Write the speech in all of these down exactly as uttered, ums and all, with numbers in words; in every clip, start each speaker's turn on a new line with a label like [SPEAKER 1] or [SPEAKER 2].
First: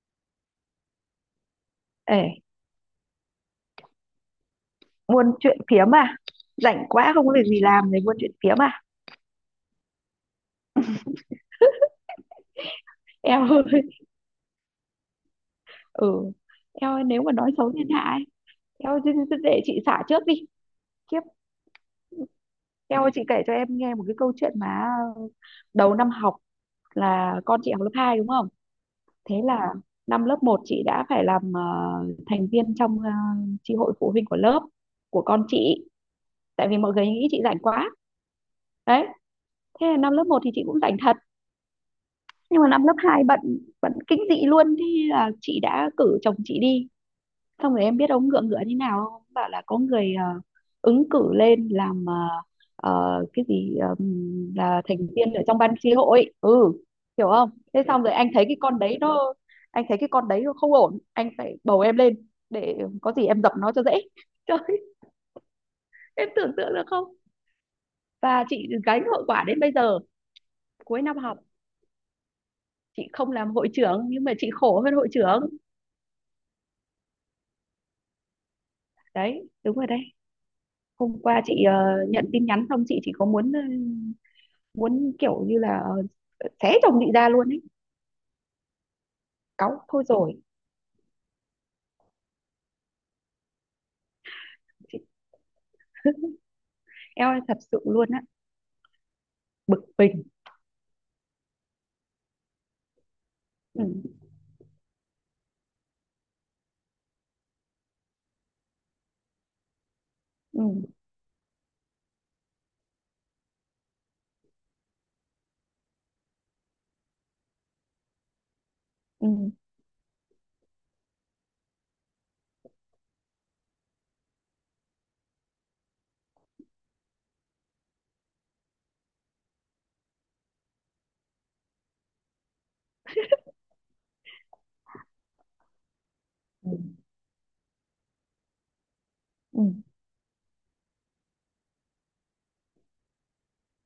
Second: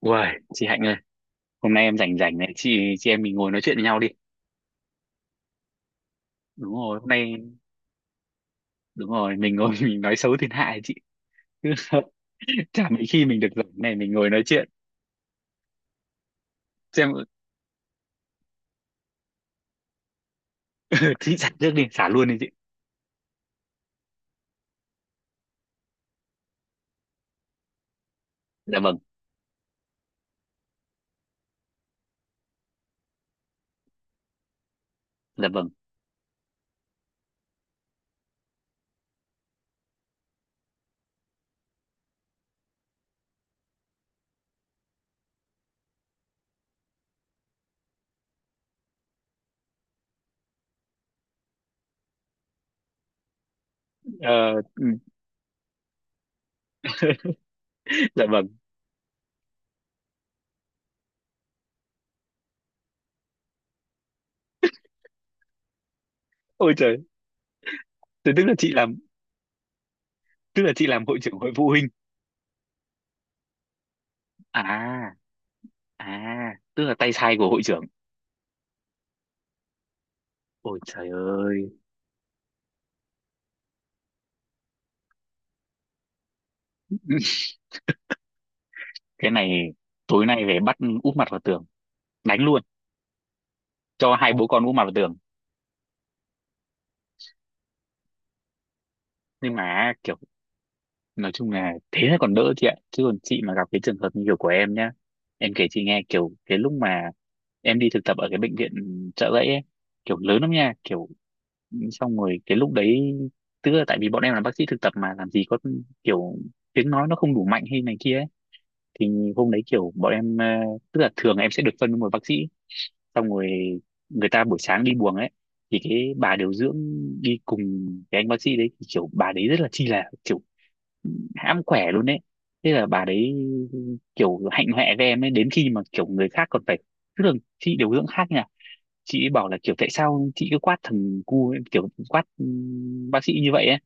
[SPEAKER 1] Uầy, chị Hạnh ơi, hôm nay em rảnh
[SPEAKER 2] Ê,
[SPEAKER 1] rảnh này, chị chị em mình ngồi nói chuyện với nhau đi.
[SPEAKER 2] buôn chuyện phiếm à?
[SPEAKER 1] Đúng
[SPEAKER 2] Rảnh
[SPEAKER 1] rồi, hôm
[SPEAKER 2] quá không có
[SPEAKER 1] nay
[SPEAKER 2] việc gì làm để buôn chuyện phiếm à?
[SPEAKER 1] đúng rồi, mình ngồi mình nói xấu thiên hạ ấy chị. Chả mấy khi mình
[SPEAKER 2] Eo
[SPEAKER 1] được rảnh
[SPEAKER 2] ơi,
[SPEAKER 1] này mình ngồi nói chuyện.
[SPEAKER 2] ừ. Eo ơi,
[SPEAKER 1] Xem
[SPEAKER 2] nếu mà nói xấu thiên hạ ấy, eo ơi, thế- thế để chị xả trước đi. Kiếp,
[SPEAKER 1] chị xả trước đi, xả luôn đi chị.
[SPEAKER 2] eo ơi, chị kể cho em nghe một cái câu chuyện mà đầu năm học là con chị học lớp hai đúng không?
[SPEAKER 1] Dạ vâng,
[SPEAKER 2] Thế là năm lớp một chị đã phải làm ờ, thành viên trong ờ, chi hội phụ huynh của lớp của con
[SPEAKER 1] dạ vâng.
[SPEAKER 2] chị. Tại vì mọi người nghĩ chị rảnh quá. Đấy, thế là năm lớp một thì chị cũng rảnh thật, nhưng mà năm lớp hai bận, bận kinh dị luôn. Thế là chị đã cử chồng chị đi, xong rồi em biết ông ngựa ngựa thế nào không, bảo là có người ờ, ứng cử lên làm, ờ, ờ, cái gì, ờm,
[SPEAKER 1] Ờ,
[SPEAKER 2] là
[SPEAKER 1] ừ,
[SPEAKER 2] thành viên ở trong ban tri hội, ừ, hiểu không? Thế xong rồi
[SPEAKER 1] dạ
[SPEAKER 2] anh thấy
[SPEAKER 1] vâng.
[SPEAKER 2] cái con đấy nó anh thấy cái con đấy nó không ổn, anh phải bầu em lên để có gì em dập nó cho dễ. Trời, em tưởng
[SPEAKER 1] Ôi
[SPEAKER 2] tượng được
[SPEAKER 1] trời,
[SPEAKER 2] không?
[SPEAKER 1] thế tức
[SPEAKER 2] Và
[SPEAKER 1] là
[SPEAKER 2] chị
[SPEAKER 1] chị làm,
[SPEAKER 2] gánh hậu quả đến bây giờ.
[SPEAKER 1] tức là chị
[SPEAKER 2] Cuối
[SPEAKER 1] làm
[SPEAKER 2] năm
[SPEAKER 1] hội trưởng
[SPEAKER 2] học
[SPEAKER 1] hội phụ huynh.
[SPEAKER 2] chị không làm hội trưởng nhưng mà chị khổ hơn hội
[SPEAKER 1] À,
[SPEAKER 2] trưởng.
[SPEAKER 1] à, tức là tay sai của hội trưởng.
[SPEAKER 2] Đấy, đúng rồi đấy.
[SPEAKER 1] Ôi trời
[SPEAKER 2] Hôm qua chị
[SPEAKER 1] ơi,
[SPEAKER 2] ờ, nhận tin nhắn xong chị chỉ có muốn ờ, muốn kiểu như là ờ, xé chồng chị ra luôn ấy.
[SPEAKER 1] cái này
[SPEAKER 2] Cáu thôi
[SPEAKER 1] tối
[SPEAKER 2] rồi.
[SPEAKER 1] nay về bắt úp mặt vào tường, đánh luôn, cho hai bố con úp mặt vào
[SPEAKER 2] Chị,
[SPEAKER 1] tường.
[SPEAKER 2] em ơi, thật sự luôn á.
[SPEAKER 1] Nhưng
[SPEAKER 2] Bực
[SPEAKER 1] mà kiểu
[SPEAKER 2] mình.
[SPEAKER 1] nói chung là thế là còn đỡ chị ạ, chứ còn chị mà gặp cái trường hợp
[SPEAKER 2] Ừ,
[SPEAKER 1] như kiểu của em nhá, em kể chị nghe kiểu cái lúc mà em đi thực tập ở cái bệnh viện Chợ Rẫy ấy, kiểu lớn lắm
[SPEAKER 2] ừ,
[SPEAKER 1] nha, kiểu xong rồi cái lúc đấy, tức là tại vì bọn em là bác sĩ thực tập mà làm gì có kiểu tiếng nói nó không đủ mạnh hay này kia ấy. Thì
[SPEAKER 2] ừ,
[SPEAKER 1] hôm đấy kiểu bọn em ờ, tức là thường em sẽ được phân với một bác sĩ, xong rồi người ta buổi sáng đi buồng ấy, thì cái bà điều dưỡng đi cùng cái anh bác sĩ đấy, thì kiểu bà đấy rất là chi là kiểu hãm khỏe luôn đấy. Thế là bà đấy kiểu hạnh hoẹ với em ấy đến khi mà kiểu người khác còn
[SPEAKER 2] ừ,
[SPEAKER 1] phải, tức là chị điều dưỡng khác nha, chị ấy bảo là
[SPEAKER 2] ừ,
[SPEAKER 1] kiểu tại sao chị cứ quát thằng cu ấy, kiểu quát ừm, bác sĩ như vậy ấy.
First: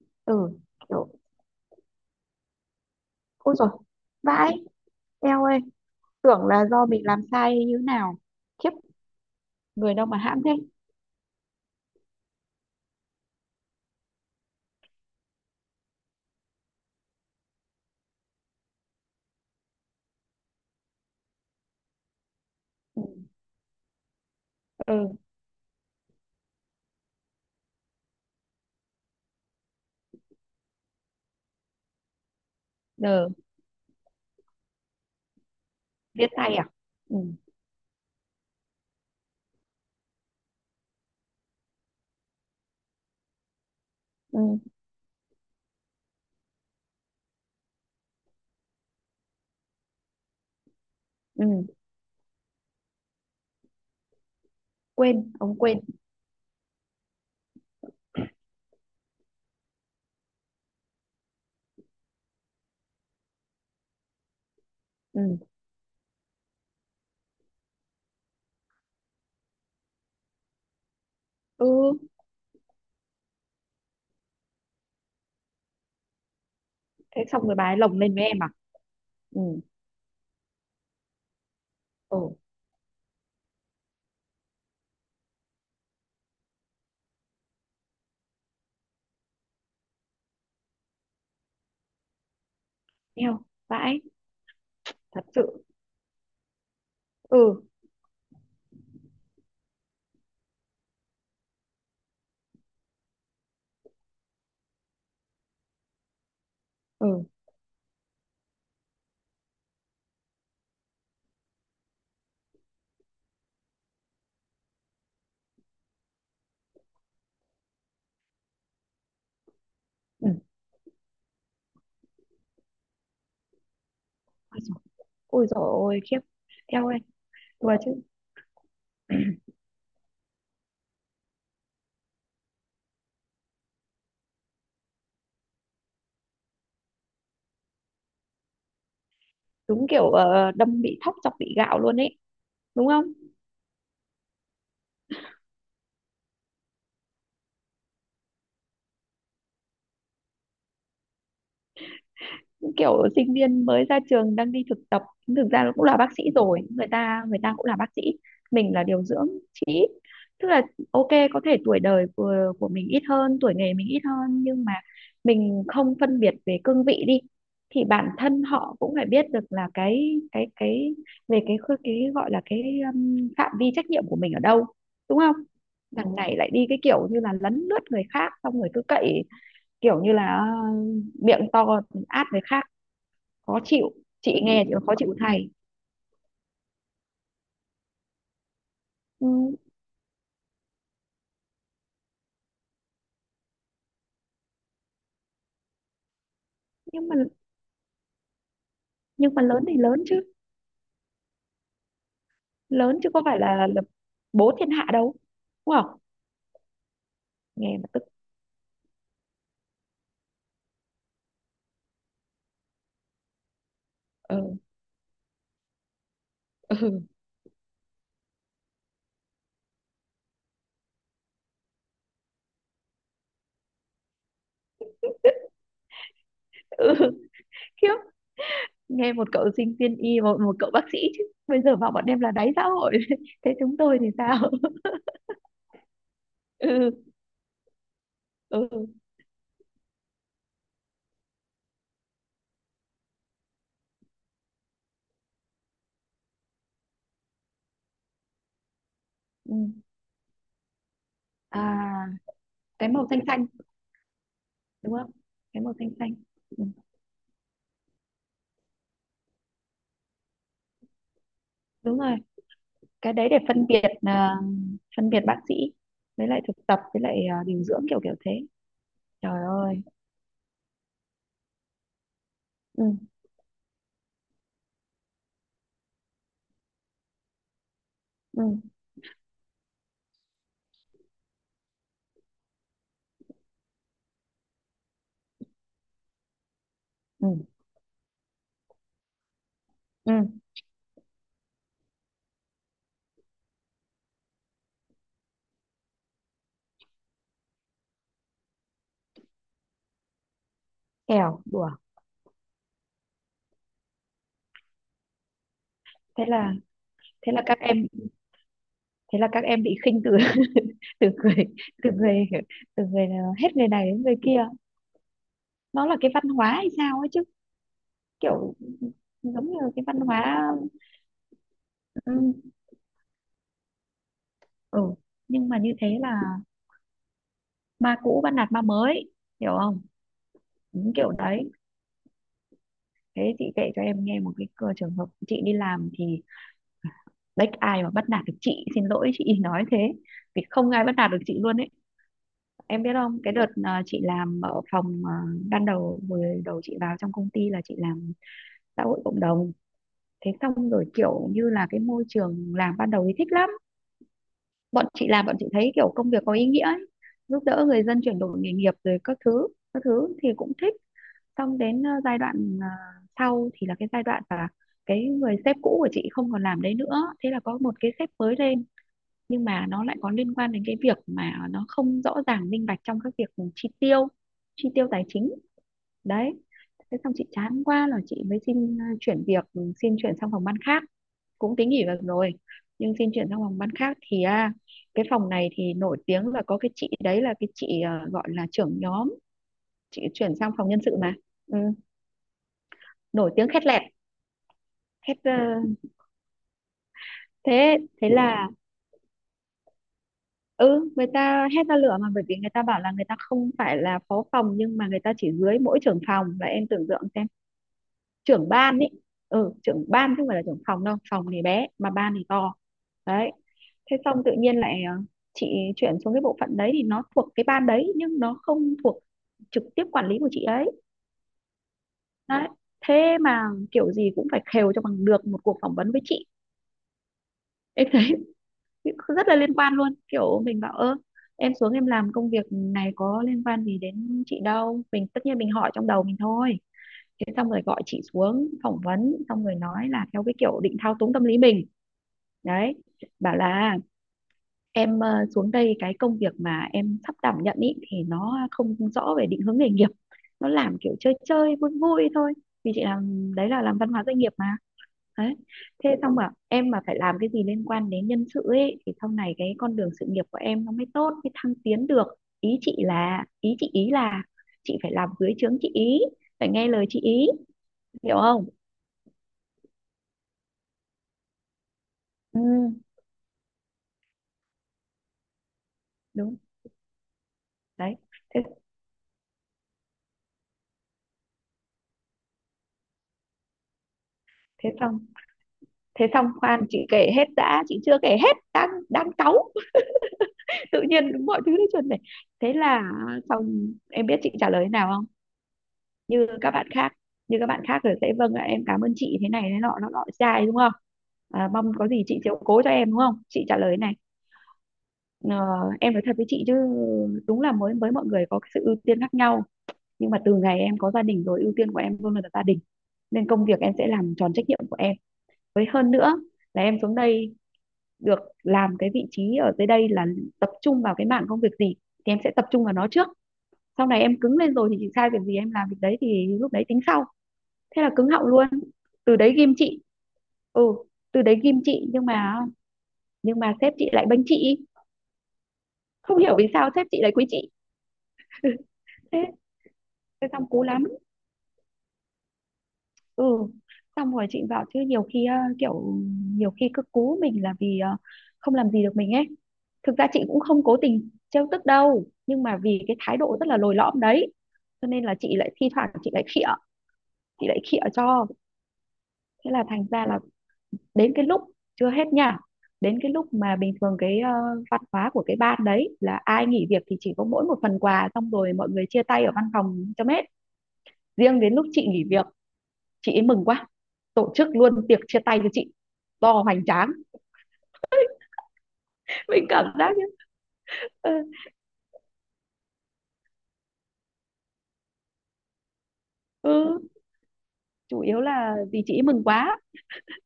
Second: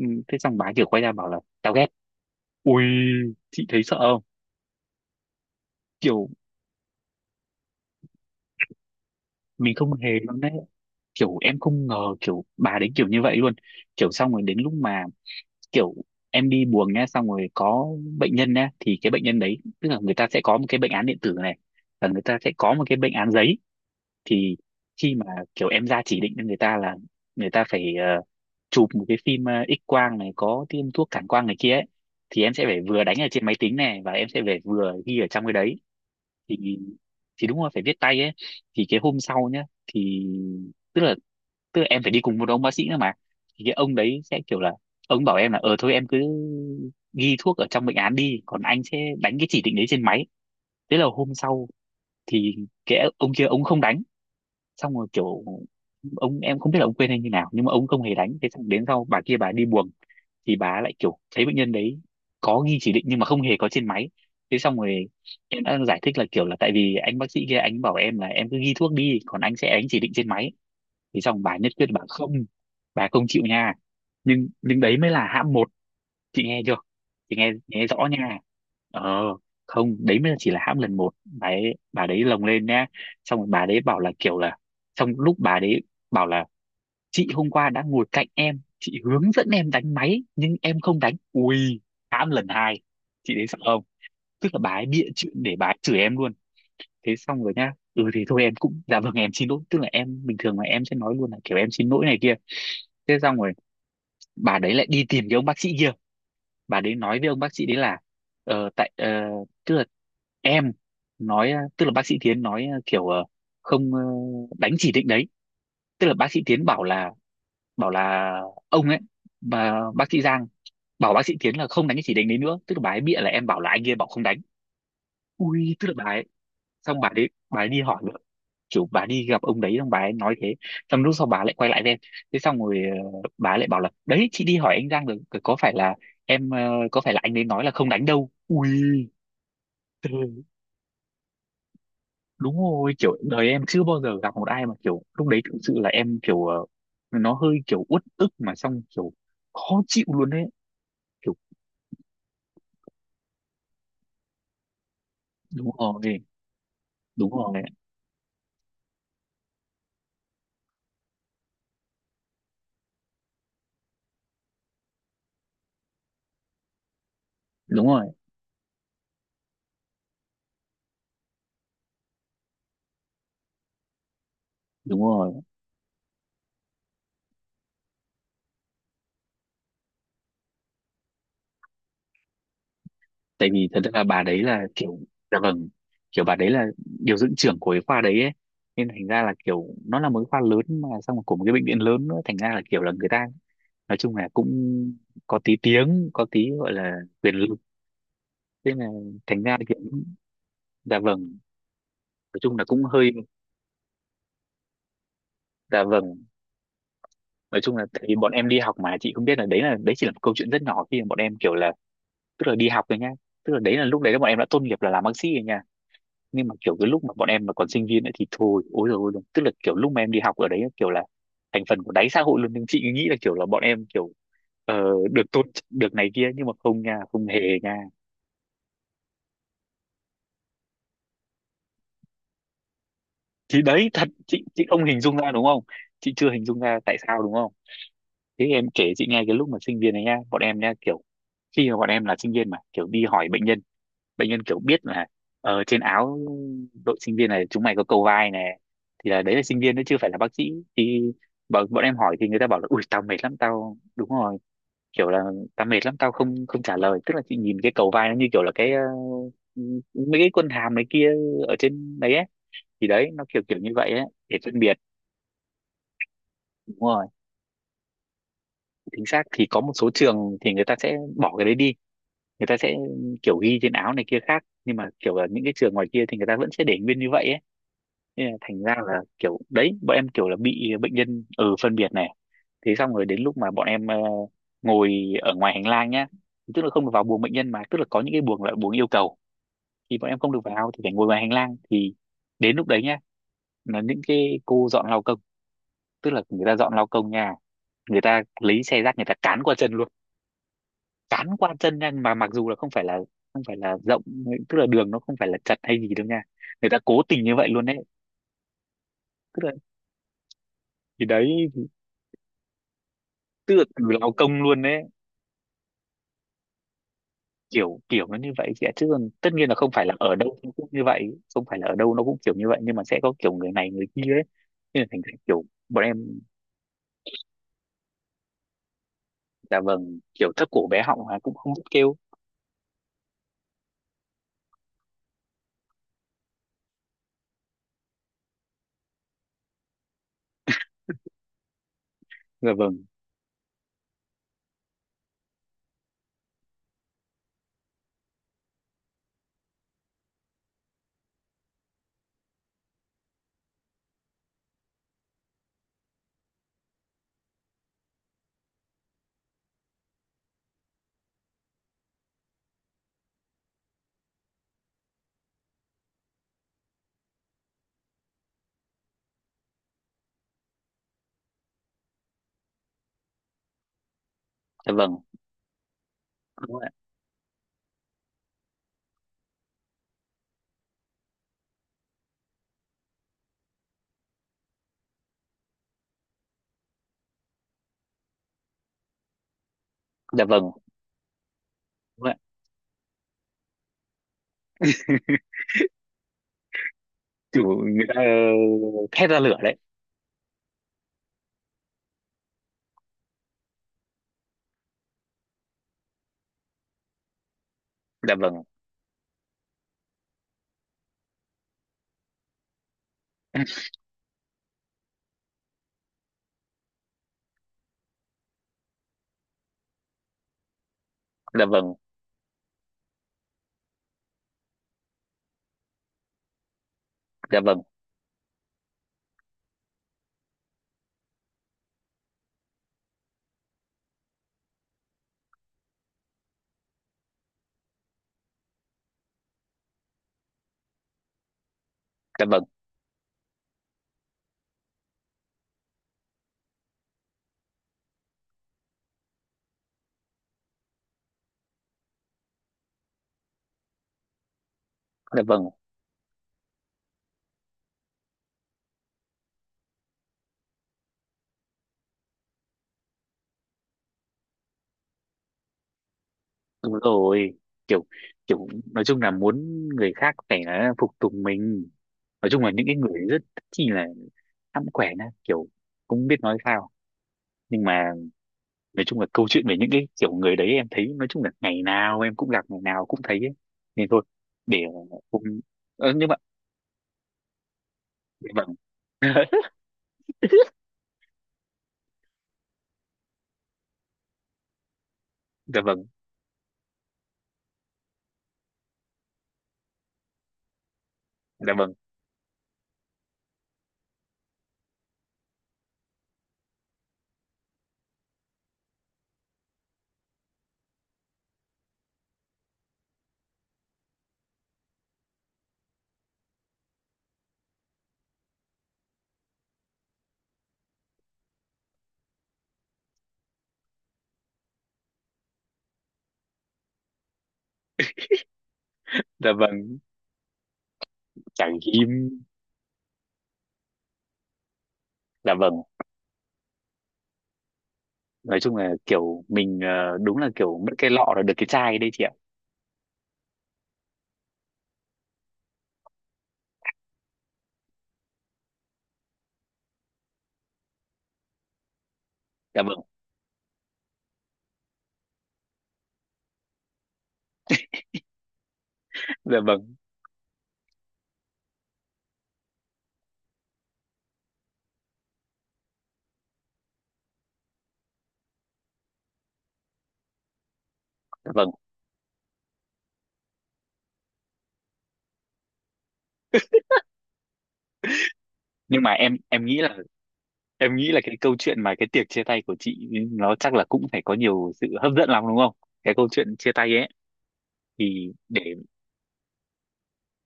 [SPEAKER 1] Ừ, thế xong
[SPEAKER 2] ừ,
[SPEAKER 1] bà kiểu quay
[SPEAKER 2] kiểu.
[SPEAKER 1] ra bảo là tao ghét. Ui
[SPEAKER 2] Ôi
[SPEAKER 1] chị
[SPEAKER 2] rồi,
[SPEAKER 1] thấy sợ không,
[SPEAKER 2] vãi. Eo ơi,
[SPEAKER 1] kiểu
[SPEAKER 2] tưởng là do mình làm sai như nào. Khiếp.
[SPEAKER 1] mình không
[SPEAKER 2] Người đâu
[SPEAKER 1] hề
[SPEAKER 2] mà hãm
[SPEAKER 1] luôn đấy,
[SPEAKER 2] thế.
[SPEAKER 1] kiểu em không ngờ kiểu bà đấy kiểu như vậy luôn, kiểu xong rồi đến lúc mà kiểu em đi buồng nhá, xong rồi có bệnh nhân nhá, thì cái bệnh nhân đấy tức là người ta sẽ có một cái bệnh án điện tử này và người ta sẽ có một cái
[SPEAKER 2] Ừ,
[SPEAKER 1] bệnh án giấy. Thì khi
[SPEAKER 2] ừ.
[SPEAKER 1] mà kiểu em ra chỉ định cho người ta là người ta phải ờ, chụp một cái phim ờ, X quang này, có tiêm thuốc cản quang này kia ấy, thì em sẽ phải vừa đánh ở
[SPEAKER 2] Giờ
[SPEAKER 1] trên máy tính này và em sẽ phải vừa ghi ở trong cái đấy.
[SPEAKER 2] viết
[SPEAKER 1] thì
[SPEAKER 2] tay à? Ừ,
[SPEAKER 1] thì đúng rồi phải viết tay ấy. Thì cái hôm sau nhá, thì tức là tức là em phải đi cùng một ông bác sĩ nữa mà, thì cái ông đấy sẽ
[SPEAKER 2] ừ,
[SPEAKER 1] kiểu là ông bảo em là ờ thôi em cứ ghi thuốc ở trong bệnh án đi, còn anh sẽ đánh cái chỉ định đấy trên máy. Thế là hôm
[SPEAKER 2] ừ,
[SPEAKER 1] sau thì cái ông kia ông không đánh, xong rồi
[SPEAKER 2] quên,
[SPEAKER 1] kiểu
[SPEAKER 2] ông quên.
[SPEAKER 1] ông, em không biết là ông quên hay như nào nhưng mà ông không hề đánh. Thế xong đến sau bà kia bà đi buồng, thì bà lại kiểu thấy bệnh nhân đấy có ghi chỉ định nhưng mà không hề có trên máy. Thế xong rồi
[SPEAKER 2] Ừ,
[SPEAKER 1] em đã giải thích là kiểu là tại vì anh bác sĩ kia anh bảo em là em cứ ghi thuốc đi, còn anh sẽ đánh chỉ định trên máy. Thì xong bà
[SPEAKER 2] ừ.
[SPEAKER 1] nhất quyết bà không, bà không chịu nha. nhưng nhưng đấy mới là hãm một, chị nghe chưa,
[SPEAKER 2] Thế
[SPEAKER 1] chị
[SPEAKER 2] xong
[SPEAKER 1] nghe
[SPEAKER 2] rồi bà ấy
[SPEAKER 1] nghe
[SPEAKER 2] lồng
[SPEAKER 1] rõ
[SPEAKER 2] lên với
[SPEAKER 1] nha.
[SPEAKER 2] em à?
[SPEAKER 1] Ờ,
[SPEAKER 2] Ừ,
[SPEAKER 1] không, đấy mới chỉ là hãm lần một, bà ấy bà đấy
[SPEAKER 2] ừ,
[SPEAKER 1] lồng lên nha. Xong rồi bà đấy bảo là kiểu là, trong lúc bà đấy bảo là chị hôm qua đã ngồi cạnh em, chị hướng dẫn em đánh máy nhưng em không đánh. Ui hãm lần hai,
[SPEAKER 2] eo,
[SPEAKER 1] chị đấy sợ không,
[SPEAKER 2] vãi,
[SPEAKER 1] tức là bà ấy bịa
[SPEAKER 2] thật
[SPEAKER 1] chuyện để
[SPEAKER 2] sự.
[SPEAKER 1] bà ấy chửi em luôn. Thế
[SPEAKER 2] Ừ,
[SPEAKER 1] xong rồi nhá, ừ thì thôi em cũng dạ vâng em xin lỗi, tức là em bình thường mà em sẽ nói luôn là kiểu em xin lỗi này kia. Thế xong rồi bà đấy lại đi tìm cái ông bác sĩ kia, bà đấy nói
[SPEAKER 2] ừ,
[SPEAKER 1] với ông bác sĩ đấy là ờ, tại ờ, tức là em nói ờ, tức là bác sĩ Tiến nói ờ, kiểu ờ, không ờ, đánh chỉ định đấy, tức là bác sĩ Tiến bảo là, bảo là ông ấy, bà, bác sĩ
[SPEAKER 2] ừ,
[SPEAKER 1] Giang bảo bác sĩ Tiến là không đánh cái chỉ định đấy nữa, tức là bà ấy bịa là em bảo là anh kia bảo không đánh.
[SPEAKER 2] ôi dồi, ôi dồi
[SPEAKER 1] Ui tức là
[SPEAKER 2] ôi,
[SPEAKER 1] bà
[SPEAKER 2] khiếp.
[SPEAKER 1] ấy,
[SPEAKER 2] Theo
[SPEAKER 1] xong
[SPEAKER 2] anh,
[SPEAKER 1] bà đấy bà ấy
[SPEAKER 2] đùa
[SPEAKER 1] đi
[SPEAKER 2] chứ.
[SPEAKER 1] hỏi, kiểu bà đi gặp ông đấy xong bà ấy nói thế. Xong lúc sau bà lại quay lại với em. Thế xong rồi ờ, bà ấy lại bảo là đấy chị đi hỏi anh Giang rồi, có phải là em ờ, có phải là anh ấy nói là không đánh đâu. Ui
[SPEAKER 2] Đúng kiểu
[SPEAKER 1] thế-
[SPEAKER 2] ờ, đâm bị thóc chọc bị gạo luôn ấy,
[SPEAKER 1] đúng
[SPEAKER 2] đúng
[SPEAKER 1] rồi
[SPEAKER 2] không?
[SPEAKER 1] kiểu đời em chưa bao giờ gặp một ai mà kiểu lúc đấy thực sự là em kiểu ờ, nó hơi kiểu uất ức mà xong kiểu khó chịu luôn đấy. Kiểu
[SPEAKER 2] Đúng kiểu sinh viên mới ra trường đang đi thực tập, thực ra
[SPEAKER 1] đúng
[SPEAKER 2] nó cũng là bác
[SPEAKER 1] rồi,
[SPEAKER 2] sĩ rồi, người ta
[SPEAKER 1] đúng
[SPEAKER 2] người ta
[SPEAKER 1] rồi,
[SPEAKER 2] cũng là bác sĩ. Mình là điều dưỡng, tức là OK, có thể tuổi đời của của mình ít hơn, tuổi nghề mình ít hơn, nhưng mà mình không phân biệt về cương vị đi, thì
[SPEAKER 1] đúng rồi,
[SPEAKER 2] bản thân họ cũng phải biết được là cái cái cái về cái khư- cái gọi là cái um, phạm vi trách nhiệm của mình ở đâu,
[SPEAKER 1] đúng
[SPEAKER 2] đúng
[SPEAKER 1] rồi,
[SPEAKER 2] không? Đằng này lại đi cái kiểu như là lấn lướt người khác xong rồi cứ cậy kiểu như là uh, miệng to át người khác.
[SPEAKER 1] tại
[SPEAKER 2] Khó
[SPEAKER 1] vì thật
[SPEAKER 2] chịu.
[SPEAKER 1] ra bà
[SPEAKER 2] Chị
[SPEAKER 1] đấy
[SPEAKER 2] nghe
[SPEAKER 1] là
[SPEAKER 2] chị khó
[SPEAKER 1] kiểu,
[SPEAKER 2] chịu
[SPEAKER 1] dạ
[SPEAKER 2] thầy.
[SPEAKER 1] vâng, kiểu bà đấy là điều dưỡng trưởng của cái khoa đấy ấy. Nên thành ra
[SPEAKER 2] Ừ,
[SPEAKER 1] là kiểu nó là một cái khoa lớn, mà xong rồi của một cái bệnh viện lớn nữa, thành ra là kiểu là người ta nói chung là cũng có tí tiếng có tí gọi là
[SPEAKER 2] nhưng mà
[SPEAKER 1] quyền lực. Thế là
[SPEAKER 2] nhưng mà
[SPEAKER 1] thành ra là
[SPEAKER 2] lớn
[SPEAKER 1] kiểu,
[SPEAKER 2] thì lớn chứ,
[SPEAKER 1] dạ vâng, nói chung là cũng
[SPEAKER 2] lớn chứ
[SPEAKER 1] hơi,
[SPEAKER 2] có phải là, là, bố thiên hạ đâu, đúng
[SPEAKER 1] dạ
[SPEAKER 2] không?
[SPEAKER 1] vâng, nói chung
[SPEAKER 2] Nghe
[SPEAKER 1] là
[SPEAKER 2] mà
[SPEAKER 1] tại
[SPEAKER 2] tức.
[SPEAKER 1] vì bọn em đi học mà, chị không biết là đấy là, đấy chỉ là một câu chuyện rất nhỏ khi mà bọn em kiểu là, tức là đi học thôi nhá, tức là đấy là lúc đấy là bọn em
[SPEAKER 2] ờ
[SPEAKER 1] đã tốt nghiệp là làm bác sĩ rồi nha. Nhưng mà kiểu cái lúc
[SPEAKER 2] ừ,
[SPEAKER 1] mà bọn em mà còn sinh viên ấy thì thôi ôi rồi ôi rồi, tức là kiểu lúc mà em đi học ở đấy ấy, kiểu là thành phần của đáy xã hội luôn. Nhưng chị nghĩ là kiểu là bọn em kiểu ờ, được tôn trọng, được này kia, nhưng mà không
[SPEAKER 2] ừ,
[SPEAKER 1] nha, không hề nha.
[SPEAKER 2] khiếp. Nghe một cậu sinh viên y, một một cậu bác sĩ chứ bây giờ bảo bọn em là đáy xã hội. Thế
[SPEAKER 1] Thì
[SPEAKER 2] chúng
[SPEAKER 1] đấy
[SPEAKER 2] tôi
[SPEAKER 1] thật,
[SPEAKER 2] thì
[SPEAKER 1] chị
[SPEAKER 2] sao?
[SPEAKER 1] chị không hình dung ra đúng không, chị chưa hình dung ra tại
[SPEAKER 2] Ừ,
[SPEAKER 1] sao đúng không. Thế em
[SPEAKER 2] ừ,
[SPEAKER 1] kể chị nghe cái lúc mà sinh viên này nha, bọn em nha, kiểu khi mà bọn em là sinh viên mà kiểu đi hỏi bệnh nhân, bệnh nhân kiểu biết là ở trên áo đội sinh viên này chúng mày có cầu vai này, thì là đấy là
[SPEAKER 2] ừ.
[SPEAKER 1] sinh viên đấy chưa phải là bác sĩ. Thì
[SPEAKER 2] À,
[SPEAKER 1] bọn bọn em hỏi thì người ta bảo là ui
[SPEAKER 2] cái
[SPEAKER 1] tao
[SPEAKER 2] màu
[SPEAKER 1] mệt
[SPEAKER 2] xanh
[SPEAKER 1] lắm
[SPEAKER 2] xanh,
[SPEAKER 1] tao, đúng rồi,
[SPEAKER 2] đúng
[SPEAKER 1] kiểu
[SPEAKER 2] không?
[SPEAKER 1] là
[SPEAKER 2] Cái
[SPEAKER 1] tao
[SPEAKER 2] màu
[SPEAKER 1] mệt
[SPEAKER 2] xanh
[SPEAKER 1] lắm tao
[SPEAKER 2] xanh.
[SPEAKER 1] không, không
[SPEAKER 2] Ừ.
[SPEAKER 1] trả lời. Tức là chị nhìn cái cầu vai nó như kiểu là cái ờ, mấy cái quân hàm này kia ở trên
[SPEAKER 2] Đúng
[SPEAKER 1] đấy
[SPEAKER 2] rồi,
[SPEAKER 1] ấy, thì đấy
[SPEAKER 2] cái
[SPEAKER 1] nó
[SPEAKER 2] đấy để
[SPEAKER 1] kiểu kiểu
[SPEAKER 2] phân
[SPEAKER 1] như
[SPEAKER 2] biệt
[SPEAKER 1] vậy ấy
[SPEAKER 2] à,
[SPEAKER 1] để phân biệt.
[SPEAKER 2] phân biệt bác sĩ với lại thực
[SPEAKER 1] Đúng
[SPEAKER 2] tập với
[SPEAKER 1] rồi
[SPEAKER 2] lại à, điều dưỡng kiểu kiểu thế.
[SPEAKER 1] chính xác,
[SPEAKER 2] Trời
[SPEAKER 1] thì có một
[SPEAKER 2] ơi.
[SPEAKER 1] số trường thì người ta sẽ bỏ cái đấy đi, người ta sẽ
[SPEAKER 2] Ừ,
[SPEAKER 1] kiểu ghi trên áo này kia khác, nhưng mà kiểu là những cái trường ngoài kia thì người ta vẫn sẽ để nguyên như vậy ấy. Thế là
[SPEAKER 2] ừ,
[SPEAKER 1] thành ra là kiểu đấy bọn em kiểu là bị bệnh nhân ừ phân biệt này. Thế xong rồi đến lúc mà bọn em ờ, ngồi ở ngoài hành lang nhá, tức là không được vào buồng bệnh
[SPEAKER 2] ừ,
[SPEAKER 1] nhân mà tức là có những cái buồng là buồng yêu cầu thì bọn
[SPEAKER 2] ừ.
[SPEAKER 1] em không được vào thì phải ngồi ngoài hành lang. Thì đến lúc đấy nhá là những cái cô dọn lao công, tức là người ta dọn lao công nha, người ta lấy xe rác người ta cán qua chân luôn. Cán
[SPEAKER 2] Kèo
[SPEAKER 1] qua
[SPEAKER 2] đùa.
[SPEAKER 1] chân nha, mà mặc dù là không phải là, không phải là rộng, tức là đường nó không phải là chật hay gì đâu nha,
[SPEAKER 2] thế là
[SPEAKER 1] người ta cố tình
[SPEAKER 2] thế
[SPEAKER 1] như
[SPEAKER 2] là
[SPEAKER 1] vậy
[SPEAKER 2] các
[SPEAKER 1] luôn đấy.
[SPEAKER 2] em thế là
[SPEAKER 1] Tức
[SPEAKER 2] các
[SPEAKER 1] là,
[SPEAKER 2] em bị khinh. Từ
[SPEAKER 1] thì
[SPEAKER 2] từ
[SPEAKER 1] đấy,
[SPEAKER 2] người từ người từ người
[SPEAKER 1] tức
[SPEAKER 2] Hết
[SPEAKER 1] là
[SPEAKER 2] người
[SPEAKER 1] từ
[SPEAKER 2] này đến
[SPEAKER 1] lao
[SPEAKER 2] người kia.
[SPEAKER 1] công luôn đấy,
[SPEAKER 2] Nó là cái văn hóa hay sao ấy chứ.
[SPEAKER 1] kiểu kiểu nó như vậy
[SPEAKER 2] Kiểu
[SPEAKER 1] chị ạ, chứ còn tất
[SPEAKER 2] giống
[SPEAKER 1] nhiên là
[SPEAKER 2] như
[SPEAKER 1] không
[SPEAKER 2] cái
[SPEAKER 1] phải là
[SPEAKER 2] văn
[SPEAKER 1] ở đâu nó
[SPEAKER 2] hóa.
[SPEAKER 1] cũng như vậy, không phải là ở đâu nó cũng kiểu như
[SPEAKER 2] Ừ,
[SPEAKER 1] vậy, nhưng mà sẽ có kiểu người này người kia ấy.
[SPEAKER 2] ừ.
[SPEAKER 1] Nên là thành ra kiểu
[SPEAKER 2] Nhưng mà như
[SPEAKER 1] bọn em,
[SPEAKER 2] thế là ma cũ bắt nạt ma mới, hiểu
[SPEAKER 1] dạ
[SPEAKER 2] không?
[SPEAKER 1] vâng, kiểu thấp cổ bé
[SPEAKER 2] Đúng
[SPEAKER 1] họng
[SPEAKER 2] kiểu
[SPEAKER 1] mà cũng
[SPEAKER 2] đấy.
[SPEAKER 1] không biết kêu.
[SPEAKER 2] Thế chị kể cho em nghe một cái cơ- trường hợp chị đi làm thì đấy, ai mà bắt nạt được chị, xin lỗi chị, nói thế vì không ai bắt nạt được chị luôn ấy.
[SPEAKER 1] Dạ
[SPEAKER 2] Em
[SPEAKER 1] vâng,
[SPEAKER 2] biết không, cái đợt à, chị làm ở phòng à, ban đầu vừa đầu chị vào trong công ty là chị làm xã hội cộng đồng. Thế xong rồi kiểu như là cái môi trường làm ban đầu thì thích lắm, bọn chị làm bọn chị thấy kiểu công việc có ý nghĩa ấy. Giúp đỡ người dân chuyển đổi nghề nghiệp rồi các thứ các thứ thì cũng thích. Xong đến ờ, giai đoạn ờ, sau thì là cái giai đoạn là cái người sếp cũ của chị không còn làm đấy nữa. Thế là có một cái sếp mới lên, nhưng mà nó lại có liên quan đến cái việc mà nó không rõ ràng minh bạch trong các việc chi tiêu, chi
[SPEAKER 1] dạ
[SPEAKER 2] tiêu
[SPEAKER 1] vâng,
[SPEAKER 2] tài chính. Đấy.
[SPEAKER 1] đúng ạ,
[SPEAKER 2] Thế xong chị chán quá là chị mới xin ờ, chuyển việc, ừ, xin chuyển sang phòng ban khác, cũng tính nghỉ việc rồi, nhưng xin chuyển sang phòng ban khác thì à, cái phòng này thì nổi tiếng là có cái chị đấy là cái chị ờ, gọi là trưởng nhóm. Chị
[SPEAKER 1] dạ
[SPEAKER 2] chuyển
[SPEAKER 1] vâng,
[SPEAKER 2] sang phòng nhân sự mà. Ừ,
[SPEAKER 1] đúng ạ.
[SPEAKER 2] nổi tiếng khét lẹt, khét ờ,
[SPEAKER 1] Kiểu
[SPEAKER 2] thế
[SPEAKER 1] người ta
[SPEAKER 2] thế
[SPEAKER 1] ờ,
[SPEAKER 2] là
[SPEAKER 1] thét ra lửa đấy.
[SPEAKER 2] ừ, người ta hét ra lửa mà, bởi vì người ta bảo là người ta không phải là phó phòng nhưng mà người ta chỉ dưới mỗi trưởng phòng, và em tưởng tượng xem,
[SPEAKER 1] Dạ vâng.
[SPEAKER 2] trưởng ban ấy, ừ, trưởng ban chứ không phải là trưởng phòng đâu, phòng thì bé mà ban thì to. Đấy. Thế xong tự nhiên lại ờ, chị chuyển xuống cái bộ phận đấy thì nó thuộc cái ban đấy nhưng nó không thuộc trực tiếp quản lý của chị ấy.
[SPEAKER 1] Dạ vâng,
[SPEAKER 2] Đấy. Thế mà kiểu gì cũng phải khều cho bằng được một cuộc phỏng vấn với chị.
[SPEAKER 1] dạ vâng,
[SPEAKER 2] Em thấy rất là liên quan luôn, kiểu mình bảo ơ, em xuống em làm công việc này có liên quan gì đến chị đâu, mình tất nhiên mình hỏi trong đầu mình thôi. Thế xong rồi gọi chị xuống phỏng vấn xong rồi nói là theo cái kiểu định thao túng tâm lý mình.
[SPEAKER 1] dạ vâng,
[SPEAKER 2] Đấy, bảo là em ờ, xuống đây cái công việc mà em sắp đảm nhận ý thì nó không rõ về định hướng nghề nghiệp, nó làm kiểu chơi chơi vui vui thôi, vì chị làm đấy là làm văn hóa doanh nghiệp mà.
[SPEAKER 1] dạ
[SPEAKER 2] Đấy.
[SPEAKER 1] vâng,
[SPEAKER 2] Thế xong mà em mà phải làm cái gì liên quan đến nhân sự ấy thì sau này cái con đường sự nghiệp của em nó mới tốt, mới thăng tiến được. Ý chị là ý chị ý là chị phải làm dưới trướng chị ý, phải nghe
[SPEAKER 1] đúng
[SPEAKER 2] lời chị ý,
[SPEAKER 1] rồi, kiểu
[SPEAKER 2] hiểu không?
[SPEAKER 1] kiểu nói chung là muốn người khác phải là phục tùng mình, nói
[SPEAKER 2] Ừ
[SPEAKER 1] chung là những cái người rất chi là hãm quẻ na, kiểu không biết nói
[SPEAKER 2] đúng.
[SPEAKER 1] sao. Nhưng mà
[SPEAKER 2] Đấy. thế
[SPEAKER 1] nói chung là câu chuyện về những cái kiểu người đấy em thấy nói chung là ngày nào em cũng gặp, ngày nào cũng thấy ấy. Nên thôi, để
[SPEAKER 2] thế xong
[SPEAKER 1] hôm, ờ,
[SPEAKER 2] thế
[SPEAKER 1] nhưng mà
[SPEAKER 2] xong khoan chị kể hết đã, chị chưa kể
[SPEAKER 1] dạ
[SPEAKER 2] hết,
[SPEAKER 1] vâng.
[SPEAKER 2] đang đang cáu. Tự nhiên mọi thứ nó chuẩn này. Thế là xong. Em biết chị trả lời thế nào không?
[SPEAKER 1] Dạ vâng,
[SPEAKER 2] Như các bạn khác như các bạn khác rồi sẽ vâng ạ em cảm ơn chị thế này thế nọ nó nọ dài, đúng không? À,
[SPEAKER 1] dạ
[SPEAKER 2] mong
[SPEAKER 1] vâng,
[SPEAKER 2] có gì chị chiếu cố cho em, đúng không? Chị trả lời thế này: "Ờ, em nói thật với chị chứ, đúng là mới với mọi người có cái sự ưu tiên khác nhau, nhưng mà từ ngày em có gia đình rồi, ưu tiên của em luôn là gia đình, nên công việc em sẽ làm tròn trách nhiệm của em. Với hơn nữa là em xuống đây được làm cái vị trí ở dưới đây là tập trung vào cái mảng công việc gì thì em sẽ tập trung vào nó trước, sau này em cứng lên rồi thì chị sai việc gì em làm việc đấy, thì lúc đấy tính sau." Thế là cứng họng luôn, từ
[SPEAKER 1] dạ
[SPEAKER 2] đấy ghim
[SPEAKER 1] vâng,
[SPEAKER 2] chị. Ừ, từ đấy
[SPEAKER 1] trải
[SPEAKER 2] ghim chị,
[SPEAKER 1] nghiệm,
[SPEAKER 2] nhưng mà, nhưng mà sếp chị lại bênh chị,
[SPEAKER 1] dạ vâng,
[SPEAKER 2] không hiểu vì sao sếp chị lại quý chị.
[SPEAKER 1] nói chung là
[SPEAKER 2] thế
[SPEAKER 1] kiểu mình ờ, đúng
[SPEAKER 2] thế
[SPEAKER 1] là
[SPEAKER 2] xong
[SPEAKER 1] kiểu
[SPEAKER 2] cú
[SPEAKER 1] mất
[SPEAKER 2] lắm.
[SPEAKER 1] cái lọ là được cái chai đấy chị ạ.
[SPEAKER 2] Ừ, xong rồi chị bảo chứ, nhiều khi ờ, kiểu nhiều khi cứ cú mình là vì ờ, không làm gì được mình ấy. Thực ra chị cũng không cố tình trêu tức đâu nhưng mà
[SPEAKER 1] Dạ vâng,
[SPEAKER 2] vì cái thái độ rất là lồi lõm đấy, cho nên là chị lại thi thoảng chị lại khịa, chị lại khịa cho.
[SPEAKER 1] dạ
[SPEAKER 2] Thế là
[SPEAKER 1] vâng,
[SPEAKER 2] thành ra là đến cái lúc, chưa hết nha, đến cái lúc mà bình thường cái ờ, văn hóa của cái ban đấy là ai nghỉ việc thì chỉ có mỗi một phần quà xong rồi mọi người chia tay ở văn phòng cho hết.
[SPEAKER 1] dạ
[SPEAKER 2] Riêng
[SPEAKER 1] vâng.
[SPEAKER 2] đến lúc chị nghỉ việc, chị ấy mừng quá, tổ chức luôn tiệc chia tay cho chị to hoành tráng.
[SPEAKER 1] Nhưng mà em em
[SPEAKER 2] Mình
[SPEAKER 1] nghĩ
[SPEAKER 2] cảm
[SPEAKER 1] là,
[SPEAKER 2] giác như.
[SPEAKER 1] em nghĩ là
[SPEAKER 2] Ừ,
[SPEAKER 1] cái câu chuyện mà cái tiệc chia tay của chị ừ, nó chắc là cũng phải có nhiều sự hấp dẫn lắm đúng không, cái câu chuyện chia tay
[SPEAKER 2] ừ,
[SPEAKER 1] ấy,
[SPEAKER 2] chủ
[SPEAKER 1] thì
[SPEAKER 2] yếu
[SPEAKER 1] để,
[SPEAKER 2] là vì chị ấy mừng quá.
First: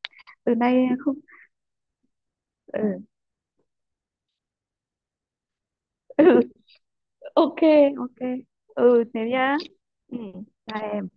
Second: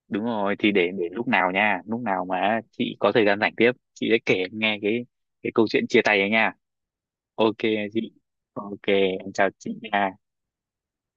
[SPEAKER 1] đúng rồi,
[SPEAKER 2] Từ
[SPEAKER 1] thì
[SPEAKER 2] nay
[SPEAKER 1] để để
[SPEAKER 2] không.
[SPEAKER 1] lúc nào nha, lúc nào mà chị
[SPEAKER 2] Ừ,
[SPEAKER 1] có thời gian rảnh tiếp chị sẽ kể em nghe cái cái câu chuyện chia
[SPEAKER 2] ừ,
[SPEAKER 1] tay ấy nha. OK
[SPEAKER 2] OK.
[SPEAKER 1] chị,
[SPEAKER 2] OK.
[SPEAKER 1] OK,
[SPEAKER 2] Ừ, thế
[SPEAKER 1] em chào
[SPEAKER 2] nhá.
[SPEAKER 1] chị
[SPEAKER 2] Ừ,
[SPEAKER 1] nha.
[SPEAKER 2] bye em.